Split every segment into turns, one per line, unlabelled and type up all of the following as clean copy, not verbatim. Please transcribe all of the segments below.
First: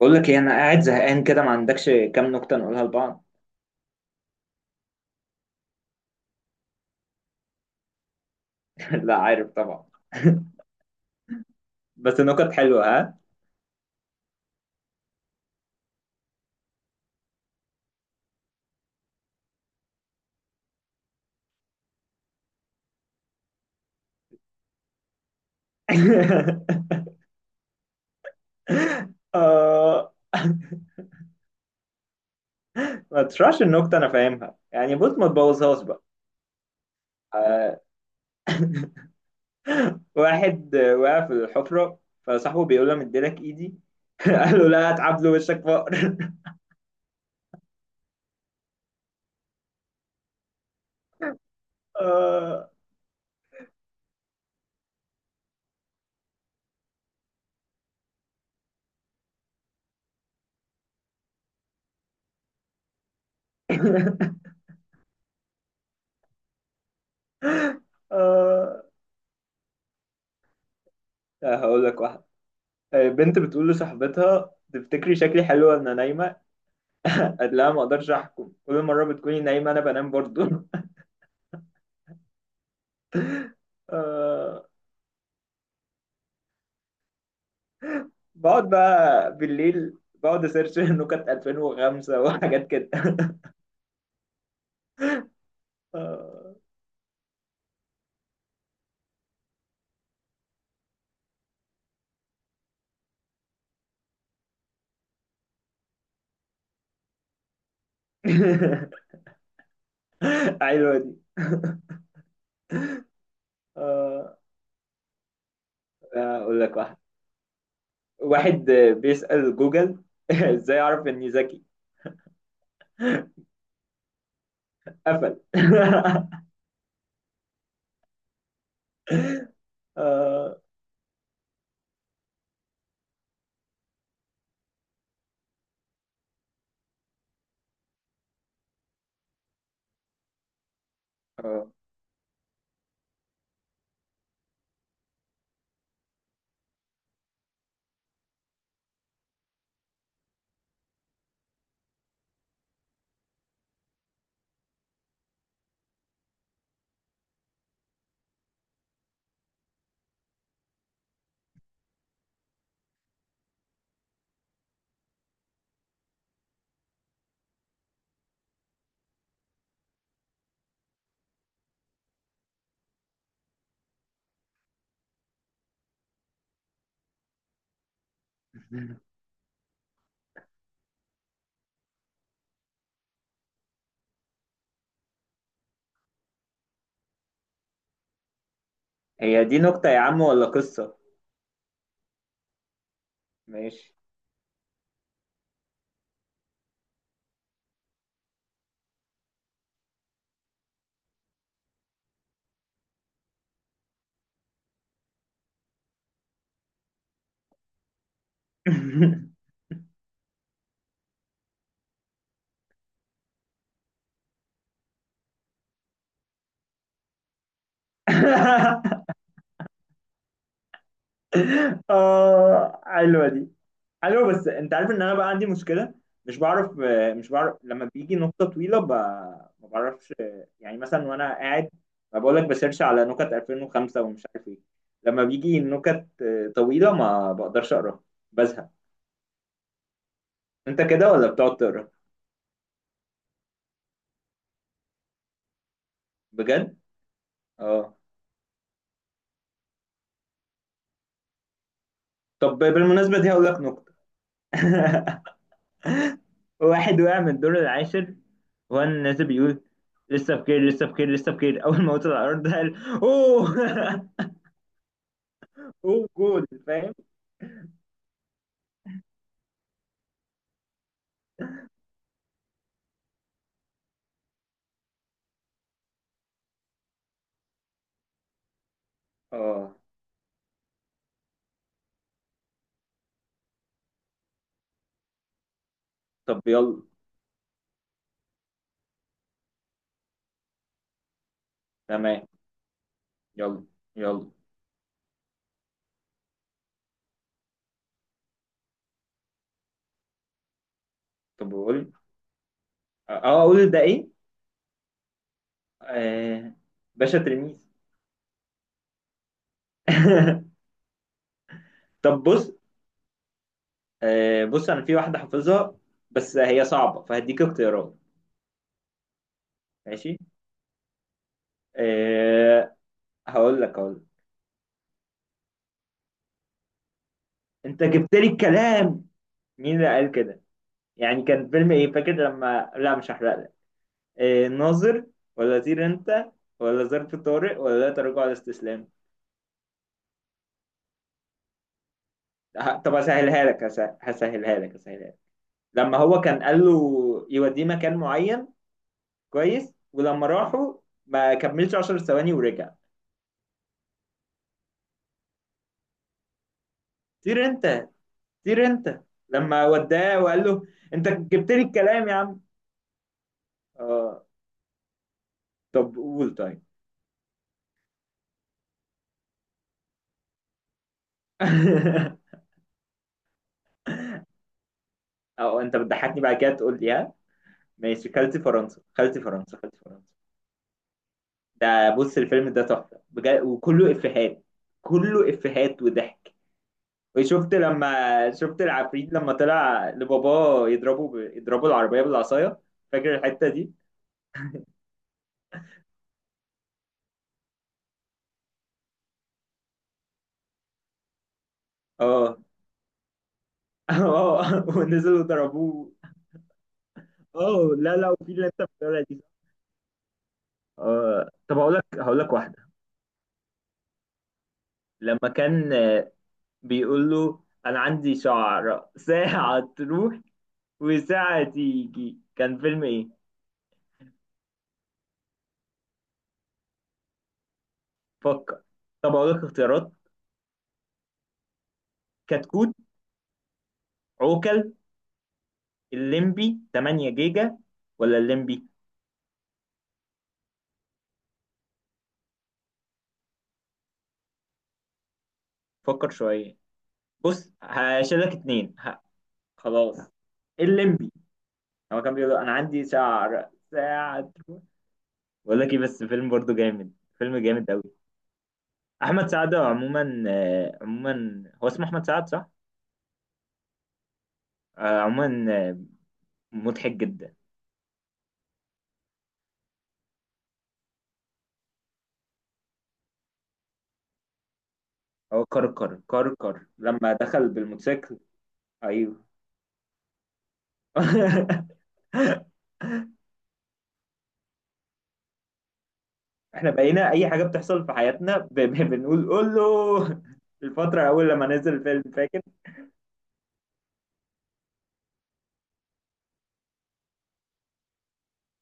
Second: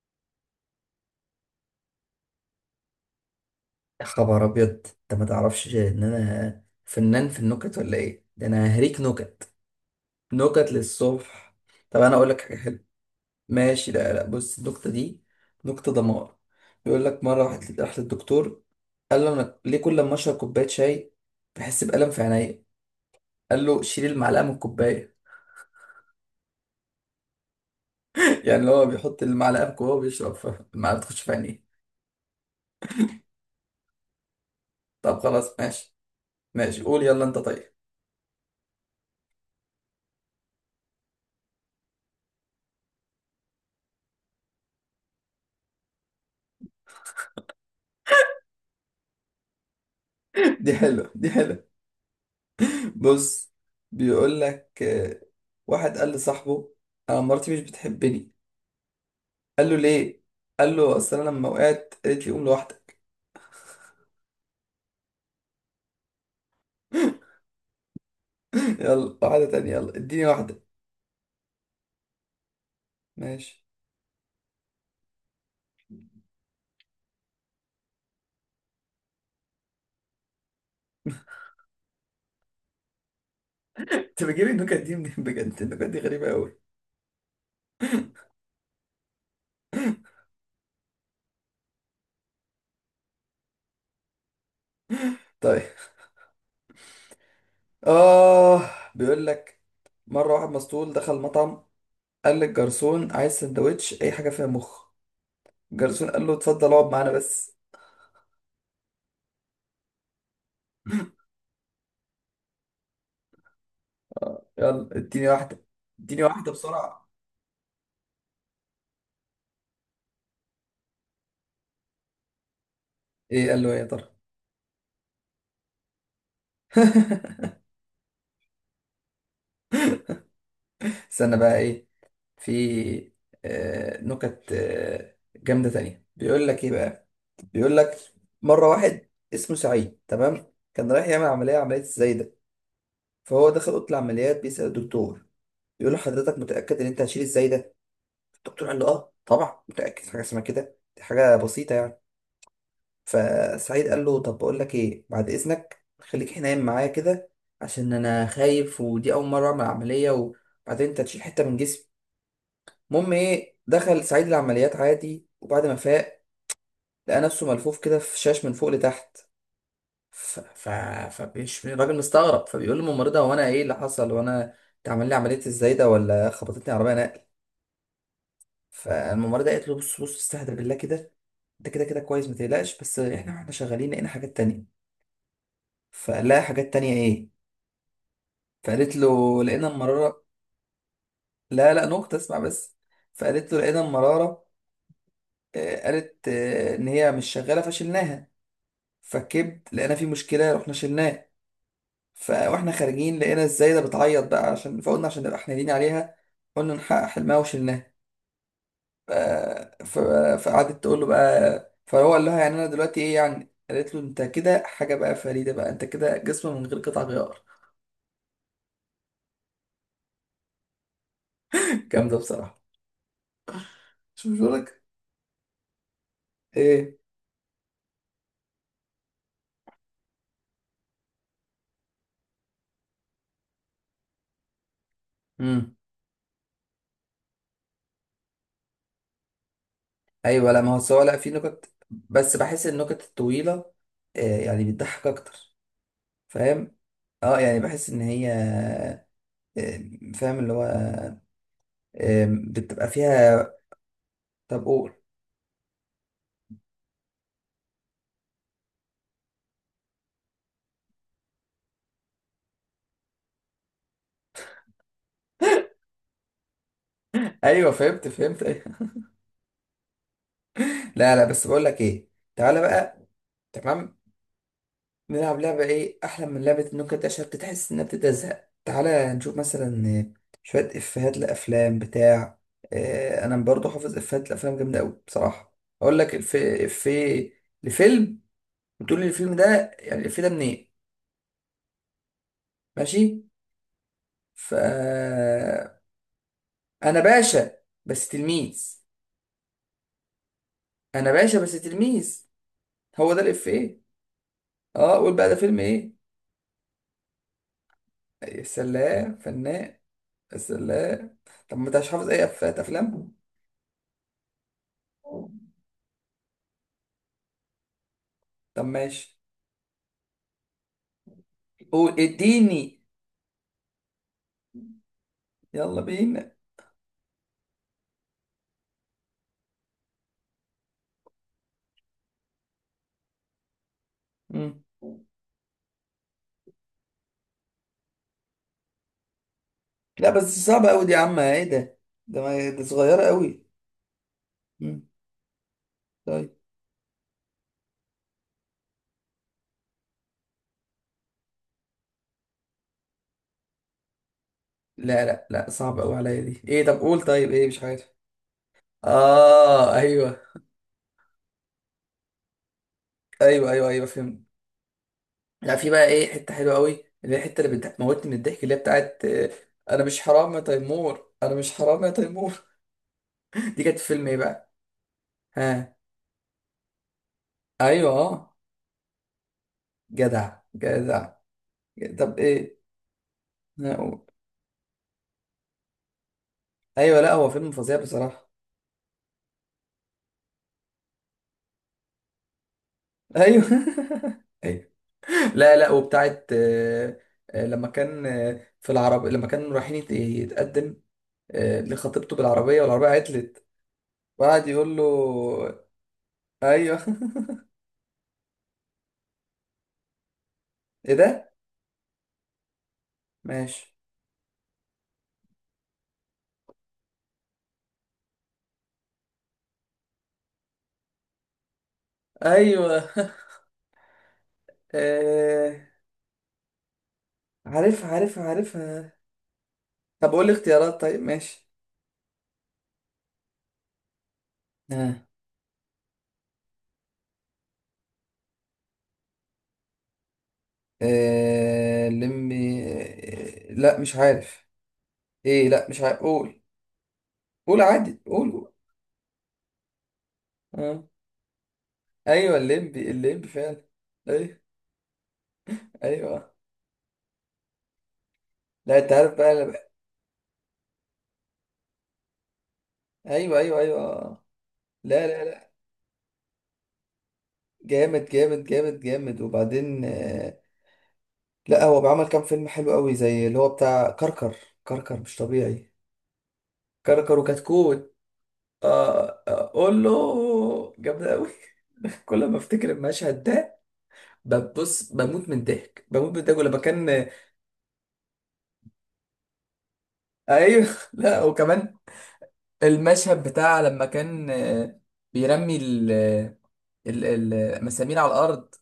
بقول لك ايه، انا قاعد زهقان كده. ما عندكش كام نكته نقولها لبعض؟
يا خبر ابيض، انت ما تعرفش ان انا فنان في النكت ولا ايه؟ ده انا هريك
لا، عارف
نكت،
طبعا.
نكت للصبح. طب انا
بس
اقول لك
نكت
حاجه حلوه.
حلوه، ها؟
ماشي لا، بص النكته دي، نكته دمار. بيقول لك مره واحد راح للدكتور، قال له انا ليه كل ما اشرب كوبايه شاي بحس بالم في عينيا؟ قال له شيل المعلقه من الكوبايه. يعني اللي هو بيحط المعلقه في جوه
آه.
وبيشرب، فالمعلقه تخش في عينيه.
ما تشرحش النكته، انا فاهمها يعني. بص،
طب
ما
خلاص
تبوظهاش
ماشي،
بقى.
ماشي قول يلا انت طيب.
آه. واحد وقع في الحفره، فصاحبه بيقول له: مديلك ايدي. قال له: لا، هتعب له وشك فقر.
دي حلوه، دي حلوه.
آه.
بص، بيقول لك واحد قال لصاحبه انا مراتي مش بتحبني. قال له ليه؟ قال له اصل انا لما وقعت قالت لي قوم لوحدك.
آه.
يلا واحده تانية، يلا اديني واحده.
هقول لك واحد. بنت
ماشي،
بتقول لصاحبتها: تفتكري شكلي حلو وانا نايمه؟ قال: لا، ما اقدرش احكم، كل مره بتكوني نايمه انا بنام برضو.
انت بتجيب
آه.
النكت دي منين؟ بجد النكت دي غريبه قوي.
بقعد بقى بالليل، بقعد اسيرش نكت 2005 وحاجات كده.
طيب.
آه.
اه بيقول لك مره واحد مسطول دخل مطعم، قال للجرسون عايز سندوتش اي حاجه فيها مخ. الجرسون قال له اتفضل اقعد معانا بس.
حلوه دي. آه.
يلا اديني واحده، اديني واحده
اقول لك
بسرعه.
واحد بيسأل جوجل: ازاي اعرف اني ذكي؟
ايه قال له ايه يا ترى؟
قفل. آه.
استنى بقى ايه، في نكت جامدة تانية. بيقول لك ايه بقى، بيقول لك مرة واحد اسمه سعيد تمام كان رايح يعمل عملية،
آه.
عملية الزايدة. فهو دخل أوضة العمليات بيسأل الدكتور، بيقول له حضرتك متأكد إن أنت هتشيل الزايدة؟ الدكتور قال له آه طبعا متأكد، حاجة اسمها كده دي حاجة بسيطة يعني. فسعيد قال له طب بقول لك ايه، بعد إذنك خليك هنا نايم معايا كده عشان أنا خايف، ودي أول مرة أعمل عملية، وبعدين أنت هتشيل حتة من جسمي. المهم ايه، دخل سعيد العمليات عادي، وبعد ما فاق لقى نفسه ملفوف كده في شاش من فوق لتحت. ف... ف... فبيش الراجل مستغرب، فبيقول للممرضة هو انا ايه اللي حصل؟ وانا اتعمل لي عملية ازاي ده ولا خبطتني عربية نقل؟ فالممرضة قالت له بص استهدى بالله كده، انت كده كده كويس ما تقلقش، بس احنا واحنا شغالين لقينا حاجات تانية. فقال لها حاجات تانية ايه؟ فقالت له
هي دي
لقينا
نكتة يا عم
المرارة.
ولا قصة؟
لا نقطة اسمع بس. فقالت له لقينا
ماشي.
المرارة، قالت ان هي مش شغالة فشلناها، فكبت لقينا في مشكله رحنا شلناه. فاحنا خارجين لقينا الزايده بتعيط بقى، عشان فقلنا عشان نبقى حنينين عليها قلنا نحقق حلمها وشلناه. ف- ف- فقعدت تقول له بقى، فهو قال لها يعني انا دلوقتي ايه يعني؟ قالت له انت كده حاجه بقى فريده بقى، انت كده جسم من غير قطع غيار. جامده بصراحه.
اه، حلوة دي. حلو،
شوف مش
بس انت
بقولك
عارف ان انا بقى عندي مشكله. مش بعرف.
ايه.
مش بعرف لما بيجي نقطه طويله ما بعرفش. يعني مثلا وانا قاعد، ما بقول لك بسيرش على نكت 2005 ومش عارف ايه. لما بيجي
امم
نكت طويله ما بقدرش اقراها. بزهق.
ايوه، لا ما هو
انت
سواء،
كده،
لا في
ولا بتقعد
نكت
تقرا؟
بس بحس النكت الطويله يعني بتضحك اكتر، فاهم.
بجد.
اه يعني بحس
اه.
ان هي فاهم اللي هو
طب
بتبقى
بالمناسبه دي هقول
فيها.
لك نكته.
طب قول.
واحد وقع من الدور العاشر وهو الناس بيقول: لسه بخير، لسه بخير، لسه بخير. اول ما وصل على الارض قال: اوه. اوه، جول فاهم.
ايوه فهمت، فهمت، أيوة. لا لا بس بقول لك ايه، تعالى بقى. تمام، نلعب لعبه، ايه احلى من لعبه إن ممكن تشرب تحس انها بتبدا تزهق؟ تعالى نشوف
اه.
مثلا شويه افيهات لافلام بتاع انا برضو حافظ افيهات لافلام جامده قوي بصراحه. اقول لك الف،
طب يلا.
في لفيلم، وتقول لي الفيلم ده يعني الفيلم ده منين.
تمام.
ماشي.
يلا، يلا.
ف انا باشا بس تلميذ، انا باشا
طب
بس
قول.
تلميذ. هو ده
اه، اقول
الافيه.
ده ايه؟
اه قول بقى ده فيلم ايه.
آه. باشا تلميذ.
يا سلام فنان، يا سلام. طب ما انت مش حافظ
طب
اي
بص.
افات افلام؟
آه، بص انا في واحده حافظها، بس هي صعبه فهديك اختيارات.
طب ماشي.
ماشي.
قول
آه.
اديني.
هقول لك.
يلا بينا.
انت جبت لي الكلام. مين اللي قال كده؟ يعني كان فيلم ايه؟ فاكر لما، لا مش هحرق لك. آه،
مم.
ناظر؟ ولا طير انت؟ ولا ظرف طارق؟ ولا لا تراجع ولا استسلام؟
لا بس صعبة قوي دي يا عم، ايه ده؟ ده ما دي
طب
صغيرة
هسهلها
قوي.
لك، هسهلها لك،
مم.
هسهلها لك. لما هو
طيب.
كان قال له يوديه مكان معين، كويس، ولما راحوا ما كملش 10 ثواني ورجع.
لا صعبة قوي عليا دي، ايه؟ طب قول طيب،
طير
ايه مش
انت،
عارف.
طير انت. لما
اه
وداه
ايوه.
وقال له: انت جبت لي الكلام يا عم.
ايوه فهمت.
اه.
لا في بقى
طب
ايه حتة
قول
حلوة
طيب.
قوي، اللي هي الحتة اللي بتموتني من الضحك، اللي هي بتاعت انا مش حرام يا تيمور، انا مش حرام يا تيمور. دي كانت في فيلم ايه بقى؟
او،
ها؟
انت بتضحكني بعد كده تقول لي: ها؟
ايوه
ماشي.
اه.
خالتي فرنسا، خالتي فرنسا، خالتي فرنسا.
جدع جدع.
ده بص
طب
الفيلم
ايه؟
ده تحفة بجد، وكله
لا،
افيهات. كله افيهات وضحك.
ايوه لا هو فيلم
وشفت
فظيع بصراحه.
لما شفت العفريت لما طلع لباباه يضربه، يضربوا العربية بالعصاية. فاكر
ايوه.
الحتة دي؟
ايوه لا لا، وبتاعت لما كان في العربية لما كان رايحين يتقدم لخطيبته
اه.
بالعربية، والعربية عطلت. وقعد
اه،
يقول
ونزلوا
له
ضربوه.
ايوه.
اه. لا لا، وفي اللي انت بتقولها دي.
ايه
اه.
ده.
طب هقول لك، واحدة.
ماشي.
لما كان بيقول له: انا عندي شعر ساعة تروح وساعة تيجي. كان
ايوه.
فيلم ايه؟
آه، عارف عارف،
فكر.
عارفها.
طب هقول لك اختيارات:
طب قول لي اختيارات، طيب ماشي.
كتكوت، عوكل،
ها.
الليمبي 8 جيجا، ولا الليمبي؟
آه، لمي آه، لا مش عارف، ايه لا مش عارف
فكر
قول.
شوية. بص
قول عادي
هشيلك
قول قول.
اتنين. خلاص.
اه
الليمبي. هو كان بيقول:
ايوه،
انا عندي
الليمبي، الليمبي
شعر
فعلا.
ساعة.
ايوه.
بقول لك ايه، بس فيلم
ايوه
برضو جامد. فيلم جامد قوي.
لا انت عارف
احمد
بقى أنا
سعد
بقى-
عموما، هو اسمه احمد سعد صح؟
ايوه ايوه ايوه.
آه،
لا لا
عموما
لا،
آه، مضحك جدا.
جامد وبعدين لا هو بعمل كام فيلم حلو قوي زي اللي هو بتاع كركر، كركر مش
هو
طبيعي.
كركر، كركر لما
كركر
دخل
وكتكوت.
بالموتوسيكل.
اه
ايوه.
قول له جامد قوي. كل ما افتكر المشهد ده ببص بموت من الضحك، بموت من الضحك ولما
احنا
كان
بقينا اي حاجه بتحصل في حياتنا بنقول: قول له.
ايوه.
الفتره
لا
اول لما
وكمان
نزل الفيلم فاكر.
المشهد بتاع لما كان بيرمي ال آه، ال- ال- المسامير على الأرض،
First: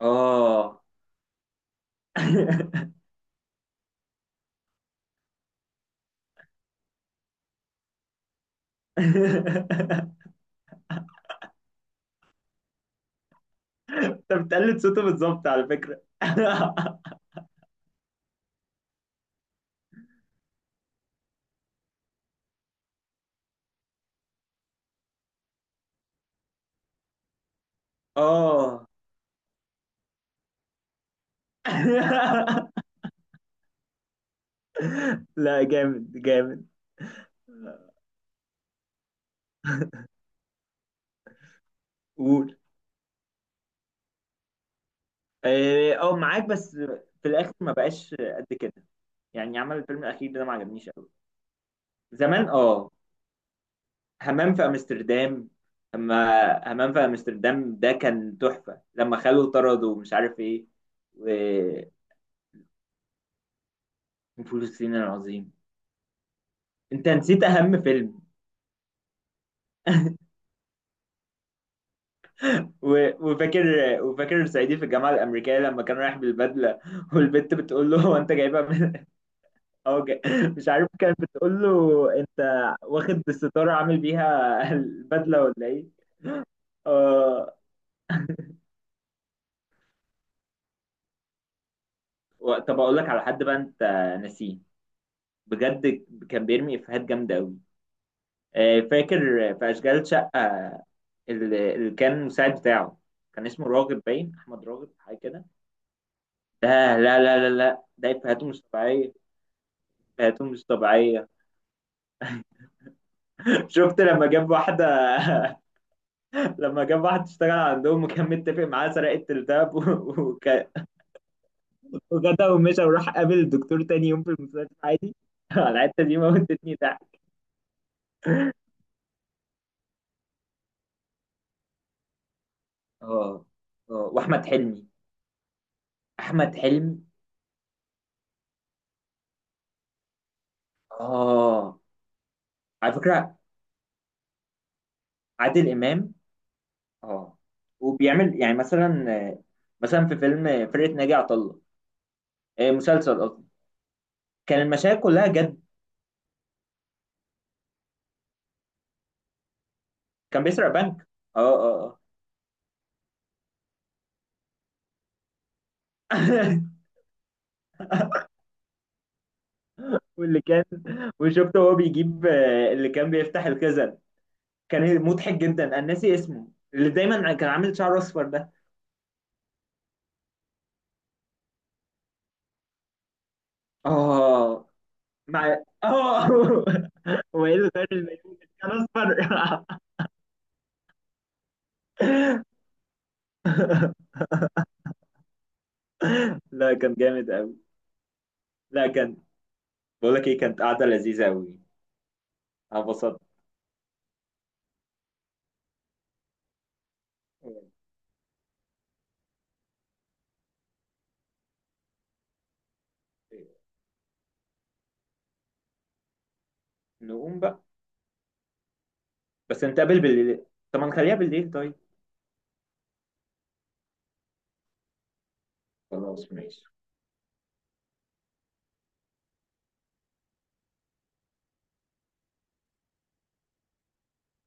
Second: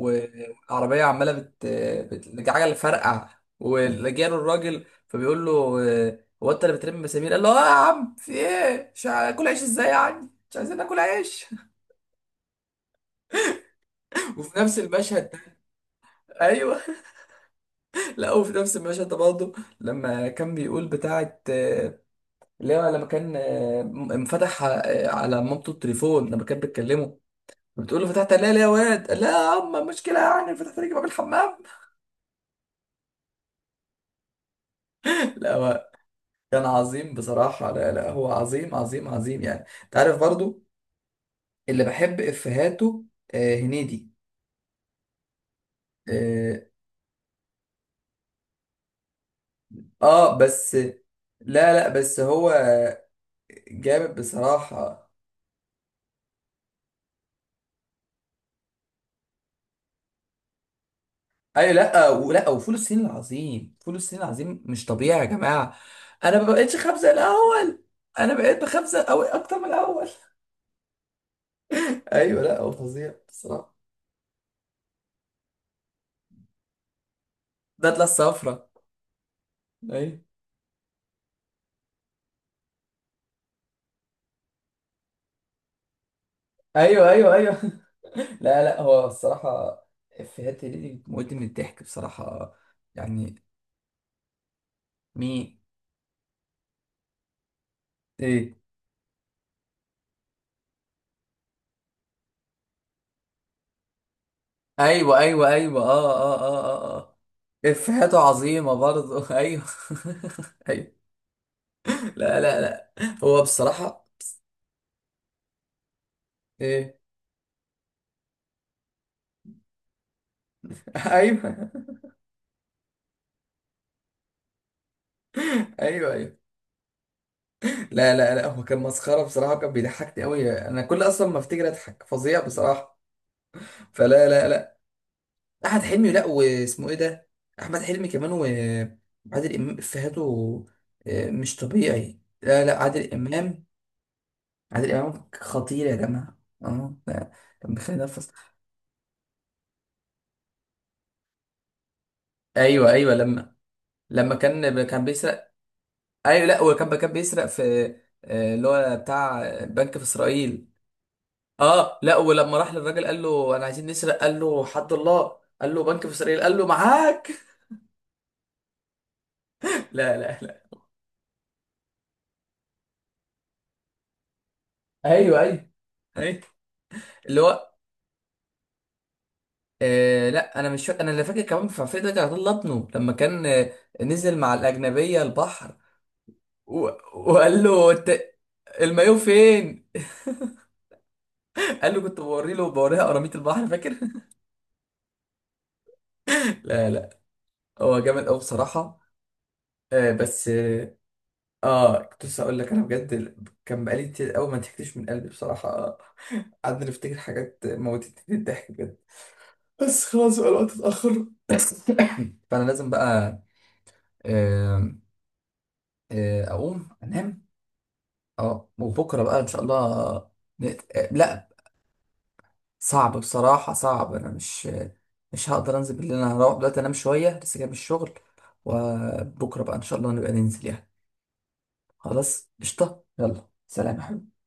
اه.
عمالة عجلة فرقع. ولجاله الراجل فبيقول له هو أنت اللي بترمي مسامير؟ قال له آه يا عم في إيه؟ مش هاكل عيش إزاي يعني؟ مش عايزين ناكل عيش.
انت
وفي نفس
بتقلد صوته
المشهد
بالظبط
ده
على فكرة.
أيوه. لا وفي نفس المشهد ده برضه، لما كان بيقول بتاعة اللي هو لما كان انفتح على مامته التليفون لما كان بيتكلموا، بتقول له فتحت عليها ليه يا
اه.
واد؟ قال لا يا عم مشكلة يعني، فتحت عليك باب الحمام. لا
لا،
هو
جامد جامد.
كان عظيم بصراحة. لا لا هو عظيم يعني، انت عارف برضو اللي بحب
قول.
افهاته آه هنيدي.
اه، معاك
آه,
بس. في الاخر ما بقاش قد كده. يعني عمل الفيلم الاخير
اه
ده ما
بس
عجبنيش قوي.
لا لا بس
زمان
هو
اه.
جامد
همام في
بصراحة.
امستردام. اما همام في امستردام ده كان تحفة لما خلوه طرد ومش عارف ايه.
ايوه
و-
لا ولا، وفول الصين العظيم، فول الصين العظيم
وفول
مش
الصين
طبيعي يا
العظيم.
جماعة. انا ما بقتش خبزة
انت
زي
نسيت اهم
الاول،
فيلم.
انا بقيت بخبزة أوي اكتر من الاول. ايوه لا هو فظيع
وفاكر،
بصراحة.
وفاكر صعيدي في الجامعه الامريكيه لما كان رايح بالبدله. والبت بتقول له:
بدلة
هو انت جايبها
الصفرا.
من؟ او.
ايوه
مش عارف، كانت بتقول له: انت واخد الستاره عامل بيها البدله ولا ايه؟
ايوه ايوه
آه.
ايوه لا لا هو الصراحه افيهات هنيدي موت من الضحك بصراحه.
طب اقول لك على
يعني
حد بقى انت ناسيه.
مي.
بجد كان بيرمي افيهات جامده قوي.
ايه.
آه، فاكر في اشغال شقه، اللي كان مساعد بتاعه، كان اسمه راغب، باين احمد راغب حاجه
ايوه
كده.
ايوه ايوه اه اه
ده،
اه اه
لا لا لا
اه
لا، ده
افيهاته
افيهاته مش
عظيمه
طبيعيه.
برضه. ايوه.
افيهاته مش
ايوه.
طبيعيه.
لا لا لا، هو
شفت
بصراحه
لما جاب واحدة؟ لما
ايه.
جاب واحد اشتغل عندهم وكان متفق معاه سرقة الدهب،
ايوه
وجدع ومشى، وراح قابل الدكتور تاني يوم في المستشفى عادي. على الحتة
ايوه
دي
ايوه
موتتني ضحك.
لا لا لا هو كان مسخره بصراحه، كان بيضحكني قوي انا، كل اصلا ما افتكر اضحك فظيع بصراحه.
اه اه.
فلا
واحمد
لا،
حلمي.
احمد حلمي. لا
احمد
واسمه ايه
حلمي.
ده؟ احمد حلمي كمان، وعادل امام افيهاته مش
اه،
طبيعي. لا لا
على
عادل
فكرة
امام، عادل امام
عادل
خطير يا
امام.
جماعه. اه لا،
اه،
كان بيخليني انفس.
وبيعمل يعني مثلا، في فيلم فرقة ناجي عطا الله،
ايوه ايوه
مسلسل قصدي،
لما، لما
كان
كان
المشاهد
كان
كلها
بيسرق.
جد.
ايوه لا هو كان كان بيسرق في اللي هو بتاع بنك في
كان
اسرائيل.
بيسرق بنك. اه اه
اه لا ولما راح للراجل قال له انا عايزين نسرق، قال له حد الله، قال له بنك في اسرائيل، قال
اه.
له معاك. لا لا
واللي
لا.
كان وشفته وهو بيجيب اللي كان بيفتح الخزن، كان مضحك
ايوه
جدا
ايوه
انا ناسي
ايوه،
اسمه. اللي دايما
اللي
كان
هو
عامل شعر اصفر ده.
آه لا انا مش فاكر، انا اللي فاكر كمان في عفريت رجع طلع ابنه لما كان نزل مع
اه.
الاجنبيه
مع.
البحر
اه.
و...
هو ايه
وقال
اللي غير
له انت
المليون كان اصفر؟
المايو فين؟ قال له كنت بوري له بوريها قراميط البحر، فاكر؟
لا
لا
كان
لا
جامد قوي.
هو جامد قوي
لا
بصراحه.
كان.
آه
بقول لك ايه،
بس
كانت قعده
اه
لذيذه قوي.
كنت لسه اقول لك
انا
انا بجد
انبسطت.
ال- كان بقالي كتير قوي ما ضحكتش من قلبي بصراحه. قعدنا نفتكر حاجات موتتني الضحك بجد، بس خلاص بقى الوقت اتاخر. فانا لازم بقى آه، اقوم
نقوم
انام.
بقى.
اه وبكره بقى ان شاء
بس نتقابل
الله.
بالليل. طب ما
نت... آه،
نخليها
لا
بالليل طيب.
صعب بصراحه صعب، انا مش، مش هقدر انزل بالليل،
خلاص،
انا هروح
ماشي.
دلوقتي انام شويه لسه جاي من الشغل. وبكره بقى ان شاء الله نبقى ننزل يعني. خلاص قشطه، يلا سلام يا حبيبي.